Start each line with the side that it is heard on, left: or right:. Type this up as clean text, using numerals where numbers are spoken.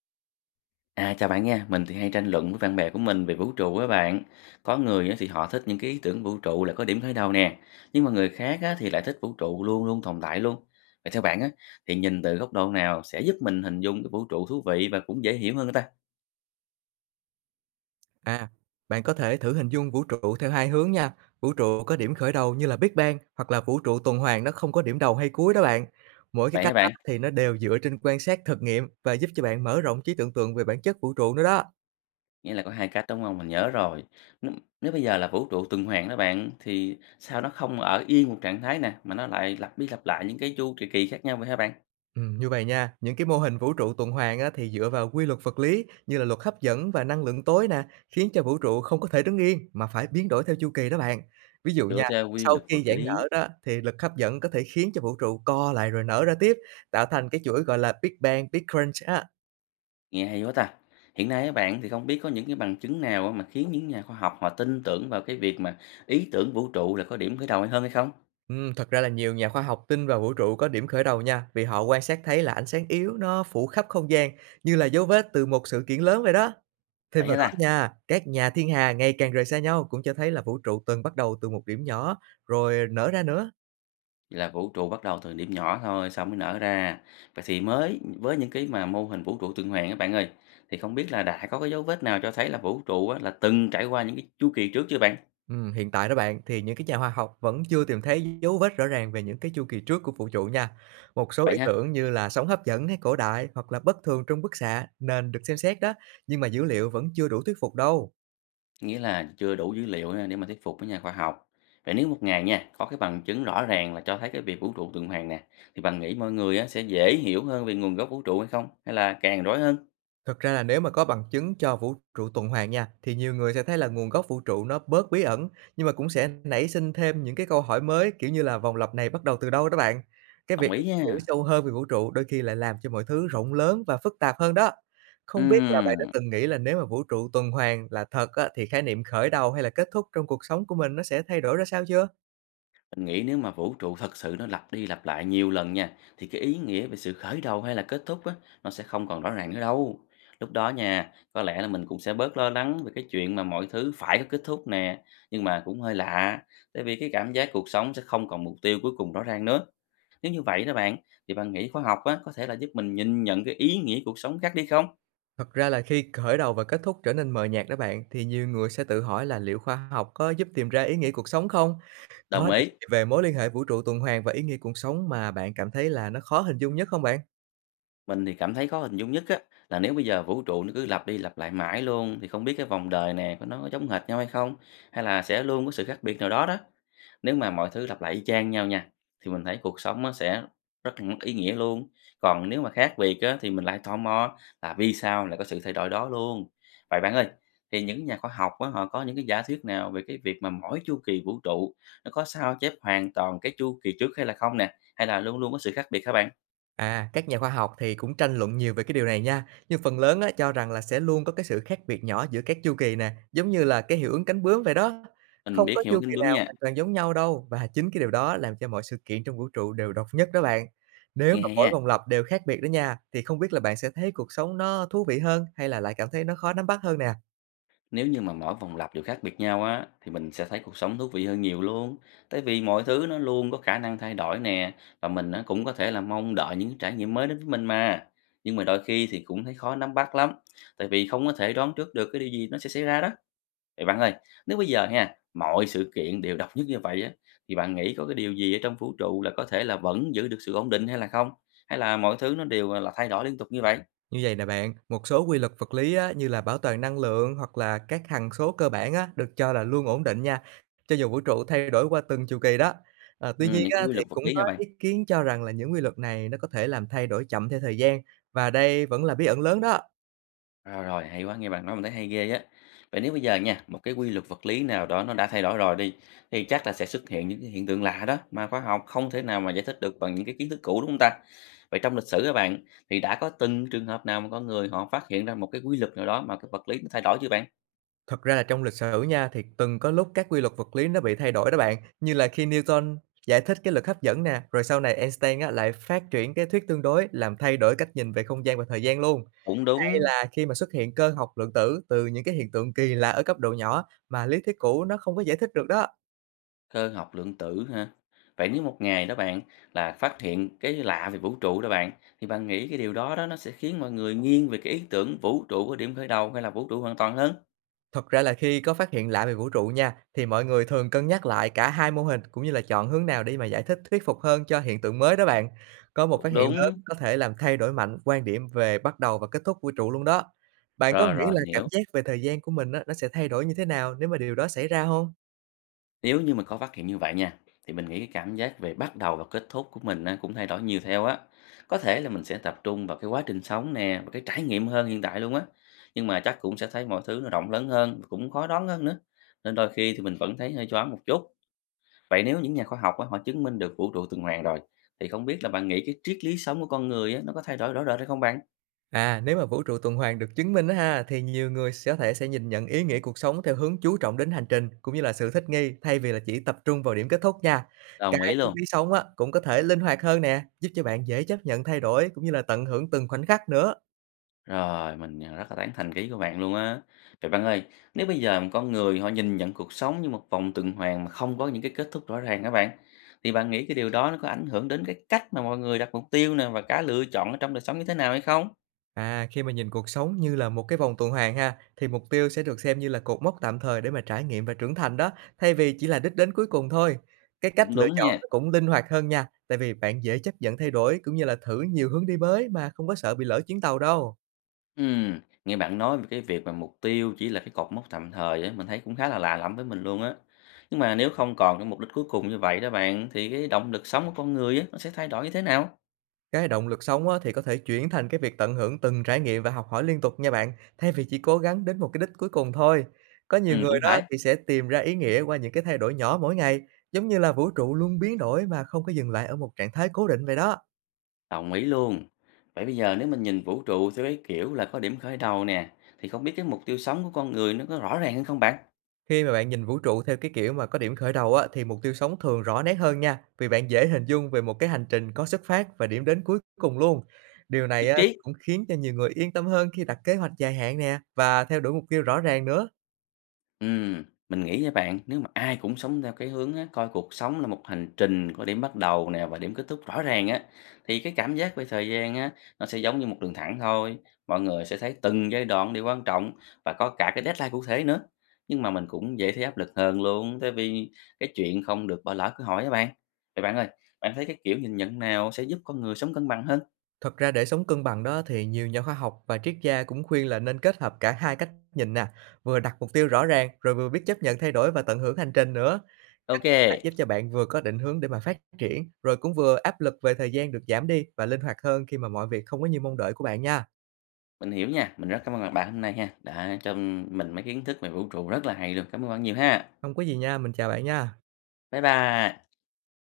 left: À, chào bạn nha, mình thì hay tranh luận với bạn bè của mình về vũ trụ á bạn. Có người á thì họ thích những cái ý tưởng vũ trụ là có điểm khởi đầu nè, nhưng mà người khác á thì lại thích vũ trụ luôn luôn tồn tại luôn. Vậy theo bạn á, thì nhìn từ góc độ nào sẽ giúp mình hình dung cái vũ trụ thú vị và cũng dễ hiểu hơn người ta?
right: À, bạn có thể thử hình dung vũ trụ theo hai hướng nha. Vũ trụ có điểm khởi đầu như là Big Bang hoặc là vũ trụ tuần hoàn nó không có điểm đầu hay cuối đó bạn. Mỗi cái
left: Vậy hả
right: cách
left: bạn?
right: thì nó đều dựa trên quan sát thực nghiệm và giúp cho bạn mở rộng trí tưởng tượng về bản chất vũ trụ nữa đó.
left: Nghĩa là có hai cách đúng không? Mình nhớ rồi. Nếu, nếu bây giờ là vũ trụ tuần hoàn đó bạn, thì sao nó không ở yên một trạng thái nè, mà nó lại lặp đi lặp lại những cái chu kỳ kỳ khác nhau vậy hả bạn?
right: Như vậy nha, những cái mô hình vũ trụ tuần hoàn á, thì dựa vào quy luật vật lý như là luật hấp dẫn và năng lượng tối nè, khiến cho vũ trụ không có thể đứng yên mà phải biến đổi theo chu kỳ đó bạn. Ví dụ
left: Dựa
right: nha,
left: theo quy
right: sau
left: luật
right: khi
left: vật
right: giãn
left: lý.
right: nở đó thì lực hấp dẫn có thể khiến cho vũ trụ co lại rồi nở ra tiếp, tạo thành cái chuỗi gọi là Big Bang, Big Crunch á.
left: Nghe hay quá ta. Hiện nay các bạn thì không biết có những cái bằng chứng nào á mà khiến những nhà khoa học họ tin tưởng vào cái việc mà ý tưởng vũ trụ là có điểm khởi đầu hay hơn hay không?
right: Thật ra là nhiều nhà khoa học tin vào vũ trụ có điểm khởi đầu nha, vì họ quan sát thấy là ánh sáng yếu nó phủ khắp không gian như là dấu vết từ một sự kiện lớn vậy đó. Thêm
left: Vậy
right: vào
left: hả
right: đó
left: ta?
right: nha, các nhà thiên hà ngày càng rời xa nhau cũng cho thấy là vũ trụ từng bắt đầu từ một điểm nhỏ rồi nở ra nữa.
left: Vậy là vũ trụ bắt đầu từ điểm nhỏ thôi xong mới nở ra. Vậy thì mới với những cái mà mô hình vũ trụ tuần hoàn các bạn ơi, thì không biết là đã có cái dấu vết nào cho thấy là vũ trụ á, là từng trải qua những cái chu kỳ trước chưa bạn?
right: Hiện tại đó bạn thì những cái nhà hóa học vẫn chưa tìm thấy dấu vết rõ ràng về những cái chu kỳ trước của vũ trụ nha. Một số
left: Vậy
right: ý
left: ha?
right: tưởng như là sóng hấp dẫn hay cổ đại hoặc là bất thường trong bức xạ nên được xem xét đó, nhưng mà dữ liệu vẫn chưa đủ thuyết phục đâu.
left: Nghĩa là chưa đủ dữ liệu ha để mà thuyết phục với nhà khoa học. Vậy nếu một ngày nha, có cái bằng chứng rõ ràng là cho thấy cái việc vũ trụ tuần hoàn nè, thì bạn nghĩ mọi người á, sẽ dễ hiểu hơn về nguồn gốc vũ trụ hay không? Hay là càng rối hơn?
right: Thật ra là nếu mà có bằng chứng cho vũ trụ tuần hoàn nha, thì nhiều người sẽ thấy là nguồn gốc vũ trụ nó bớt bí ẩn, nhưng mà cũng sẽ nảy sinh thêm những cái câu hỏi mới, kiểu như là vòng lặp này bắt đầu từ đâu đó bạn. Cái
left: Đồng
right: việc
left: ý
right: hiểu
left: nha.
right: sâu hơn về vũ trụ đôi khi lại làm cho mọi thứ rộng lớn và phức tạp hơn đó. Không biết là bạn đã
left: Ừm,
right: từng nghĩ là nếu mà vũ trụ tuần hoàn là thật á, thì khái niệm khởi đầu hay là kết thúc trong cuộc sống của mình nó sẽ thay đổi ra sao chưa?
left: mình nghĩ nếu mà vũ trụ thật sự nó lặp đi lặp lại nhiều lần nha, thì cái ý nghĩa về sự khởi đầu hay là kết thúc á, nó sẽ không còn rõ ràng nữa đâu. Lúc đó nha, có lẽ là mình cũng sẽ bớt lo lắng về cái chuyện mà mọi thứ phải có kết thúc nè, nhưng mà cũng hơi lạ, tại vì cái cảm giác cuộc sống sẽ không còn mục tiêu cuối cùng rõ ràng nữa. Nếu như vậy đó bạn, thì bạn nghĩ khoa học á, có thể là giúp mình nhìn nhận cái ý nghĩa cuộc sống khác đi không?
right: Thật ra là khi khởi đầu và kết thúc trở nên mờ nhạt đó bạn, thì nhiều người sẽ tự hỏi là liệu khoa học có giúp tìm ra ý nghĩa cuộc sống không?
left: Đồng
right: Có điều
left: ý.
right: gì về mối liên hệ vũ trụ tuần hoàn và ý nghĩa cuộc sống mà bạn cảm thấy là nó khó hình dung nhất không bạn?
left: Mình thì cảm thấy khó hình dung nhất á, là nếu bây giờ vũ trụ nó cứ lặp đi lặp lại mãi luôn thì không biết cái vòng đời nè của nó có giống hệt nhau hay không, hay là sẽ luôn có sự khác biệt nào đó đó. Nếu mà mọi thứ lặp lại y chang nhau nha, thì mình thấy cuộc sống nó sẽ rất là mất ý nghĩa luôn. Còn nếu mà khác biệt á, thì mình lại tò mò là vì sao lại có sự thay đổi đó luôn. Vậy bạn ơi, thì những nhà khoa học á, họ có những cái giả thuyết nào về cái việc mà mỗi chu kỳ vũ trụ nó có sao chép hoàn toàn cái chu kỳ trước hay là không nè, hay là luôn luôn có sự khác biệt các bạn?
right: À, các nhà khoa học thì cũng tranh luận nhiều về cái điều này nha, nhưng phần lớn á, cho rằng là sẽ luôn có cái sự khác biệt nhỏ giữa các chu kỳ nè, giống như là cái hiệu ứng cánh bướm vậy đó.
left: Mình
right: Không
left: biết
right: có
left: hiểu
right: chu
left: kính
right: kỳ
left: bướng
right: nào
left: nha.
right: hoàn toàn giống nhau đâu, và chính cái điều đó làm cho mọi sự kiện trong vũ trụ đều độc nhất đó bạn. Nếu
left: Nghe
right: mà
left: hay
right: mỗi
left: ha,
right: vòng lặp đều khác biệt đó nha, thì không biết là bạn sẽ thấy cuộc sống nó thú vị hơn hay là lại cảm thấy nó khó nắm bắt hơn nè.
left: nếu như mà mỗi vòng lặp đều khác biệt nhau á thì mình sẽ thấy cuộc sống thú vị hơn nhiều luôn. Tại vì mọi thứ nó luôn có khả năng thay đổi nè và mình á, cũng có thể là mong đợi những trải nghiệm mới đến với mình mà. Nhưng mà đôi khi thì cũng thấy khó nắm bắt lắm, tại vì không có thể đoán trước được cái điều gì nó sẽ xảy ra đó. Vậy bạn ơi, nếu bây giờ ha, mọi sự kiện đều độc nhất như vậy á thì bạn nghĩ có cái điều gì ở trong vũ trụ là có thể là vẫn giữ được sự ổn định hay là không? Hay là mọi thứ nó đều là thay đổi liên tục như vậy?
right: Như vậy nè bạn, một số quy luật vật lý á, như là bảo toàn năng lượng hoặc là các hằng số cơ bản á, được cho là luôn ổn định nha, cho dù vũ trụ thay đổi qua từng chu kỳ đó. À,
left: Ừ,
right: tuy
left: những
right: nhiên
left: cái
right: á,
left: quy
right: thì
left: luật vật
right: cũng
left: lý
right: có
left: nha bạn.
right: ý kiến cho rằng là những quy luật này nó có thể làm thay đổi chậm theo thời gian và đây vẫn là bí ẩn lớn đó.
left: Rồi, hay quá, nghe bạn nói mình thấy hay ghê á. Vậy nếu bây giờ nha, một cái quy luật vật lý nào đó nó đã thay đổi rồi đi, thì chắc là sẽ xuất hiện những cái hiện tượng lạ đó mà khoa học không thể nào mà giải thích được bằng những cái kiến thức cũ đúng không ta? Vậy trong lịch sử các bạn, thì đã có từng trường hợp nào mà có người họ phát hiện ra một cái quy luật nào đó mà cái vật lý nó thay đổi chưa bạn?
right: Thật ra là trong lịch sử nha thì từng có lúc các quy luật vật lý nó bị thay đổi đó bạn, như là khi Newton giải thích cái lực hấp dẫn nè, rồi sau này Einstein á, lại phát triển cái thuyết tương đối làm thay đổi cách nhìn về không gian và thời gian luôn.
left: Cũng
right: Hay
left: đúng,
right: là khi mà xuất hiện cơ học lượng tử từ những cái hiện tượng kỳ lạ ở cấp độ nhỏ mà lý thuyết cũ nó không có giải thích được đó.
left: cơ học lượng tử ha. Vậy nếu một ngày đó bạn là phát hiện cái lạ về vũ trụ đó bạn, thì bạn nghĩ cái điều đó đó nó sẽ khiến mọi người nghiêng về cái ý tưởng vũ trụ có điểm khởi đầu hay là vũ trụ hoàn toàn hơn?
right: Thật ra là khi có phát hiện lạ về vũ trụ nha, thì mọi người thường cân nhắc lại cả hai mô hình cũng như là chọn hướng nào để mà giải thích thuyết phục hơn cho hiện tượng mới đó bạn. Có một phát
left: Cũng
right: hiện lớn
left: đúng.
right: có thể làm thay đổi mạnh quan điểm về bắt đầu và kết thúc vũ trụ luôn đó. Bạn có
left: Rồi,
right: nghĩ
left: rồi,
right: là
left: mình
right: cảm
left: hiểu.
right: giác về thời gian của mình á, nó sẽ thay đổi như thế nào nếu mà điều đó xảy ra không
left: Nếu như mình có phát hiện như vậy nha, thì mình nghĩ cái cảm giác về bắt đầu và kết thúc của mình á, cũng thay đổi nhiều theo á. Có thể là mình sẽ tập trung vào cái quá trình sống nè, và cái trải nghiệm hơn hiện tại luôn á. Nhưng mà chắc cũng sẽ thấy mọi thứ nó rộng lớn hơn, và cũng khó đoán hơn nữa. Nên đôi khi thì mình vẫn thấy hơi choáng một chút. Vậy nếu những nhà khoa học á, họ chứng minh được vũ trụ tuần hoàn rồi, thì không biết là bạn nghĩ cái triết lý sống của con người á, nó có thay đổi rõ rệt hay không bạn?
right: À, nếu mà vũ trụ tuần hoàn được chứng minh á ha, thì nhiều người sẽ có thể sẽ nhìn nhận ý nghĩa cuộc sống theo hướng chú trọng đến hành trình cũng như là sự thích nghi thay vì là chỉ tập trung vào điểm kết thúc nha. Cái
left: Đồng ý
right: triết
left: luôn.
right: lý sống á cũng có thể linh hoạt hơn nè, giúp cho bạn dễ chấp nhận thay đổi cũng như là tận hưởng từng khoảnh khắc nữa.
left: Rồi, mình, rất là tán thành cái ý của bạn luôn á. Vậy bạn ơi, nếu bây giờ một con người họ nhìn nhận cuộc sống như một vòng tuần hoàn mà không có những cái kết thúc rõ ràng các bạn, thì bạn nghĩ cái điều đó nó có ảnh hưởng đến cái cách mà mọi người đặt mục tiêu nè và cả lựa chọn ở trong đời sống như thế nào hay không?
right: À, khi mà nhìn cuộc sống như là một cái vòng tuần hoàn ha, thì mục tiêu sẽ được xem như là cột mốc tạm thời để mà trải nghiệm và trưởng thành đó, thay vì chỉ là đích đến cuối cùng thôi. Cái cách
left: Cũng
right: lựa
left: đúng
right: chọn
left: nha.
right: nó cũng linh hoạt hơn nha, tại vì bạn dễ chấp nhận thay đổi cũng như là thử nhiều hướng đi mới mà không có sợ bị lỡ chuyến tàu đâu.
left: Ừm, nghe bạn nói về cái việc mà mục tiêu chỉ là cái cột mốc tạm thời ấy, mình thấy cũng khá là lạ lẫm với mình luôn á. Nhưng mà nếu không còn cái mục đích cuối cùng như vậy đó bạn, thì cái động lực sống của con người á, nó sẽ thay đổi như thế nào?
right: Cái động lực sống á, thì có thể chuyển thành cái việc tận hưởng từng trải nghiệm và học hỏi liên tục nha bạn, thay vì chỉ cố gắng đến một cái đích cuối cùng thôi. Có nhiều người
left: Cũng
right: đó
left: phải.
right: thì sẽ tìm ra ý nghĩa qua những cái thay đổi nhỏ mỗi ngày, giống như là vũ trụ luôn biến đổi mà không có dừng lại ở một trạng thái cố định vậy đó.
left: Đồng ý luôn. Vậy bây giờ nếu mình nhìn vũ trụ theo cái kiểu là có điểm khởi đầu nè, thì không biết cái mục tiêu sống của con người nó có rõ ràng hơn không bạn?
right: Khi mà bạn nhìn vũ trụ theo cái kiểu mà có điểm khởi đầu á, thì mục tiêu sống thường rõ nét hơn nha, vì bạn dễ hình dung về một cái hành trình có xuất phát và điểm đến cuối cùng luôn. Điều này
left: Nhất
right: á,
left: trí.
right: cũng khiến cho nhiều người yên tâm hơn khi đặt kế hoạch dài hạn nè và theo đuổi mục tiêu rõ ràng nữa.
left: Ừm, mình nghĩ nha bạn, nếu mà ai cũng sống theo cái hướng á, coi cuộc sống là một hành trình có điểm bắt đầu nè và điểm kết thúc rõ ràng á, thì cái cảm giác về thời gian á, nó sẽ giống như một đường thẳng thôi. Mọi người sẽ thấy từng giai đoạn đều quan trọng và có cả cái deadline cụ thể nữa. Nhưng mà mình cũng dễ thấy áp lực hơn luôn, tại vì cái chuyện không được bỏ lỡ cơ hội á bạn. Vậy bạn ơi, bạn thấy cái kiểu nhìn nhận nào sẽ giúp con người sống cân bằng hơn?
right: Thật ra để sống cân bằng đó thì nhiều nhà khoa học và triết gia cũng khuyên là nên kết hợp cả hai cách nhìn nè, vừa đặt mục tiêu rõ ràng rồi vừa biết chấp nhận thay đổi và tận hưởng hành trình nữa.
left: Ok,
right: Cách này giúp cho bạn vừa có định hướng để mà phát triển, rồi cũng vừa áp lực về thời gian được giảm đi và linh hoạt hơn khi mà mọi việc không có như mong đợi của bạn nha.
left: mình hiểu nha. Mình rất cảm ơn bạn hôm nay ha, đã cho mình mấy kiến thức về vũ trụ rất là hay luôn. Cảm ơn bạn nhiều ha.
right: Không có gì nha, mình chào bạn nha.
left: Bye bye.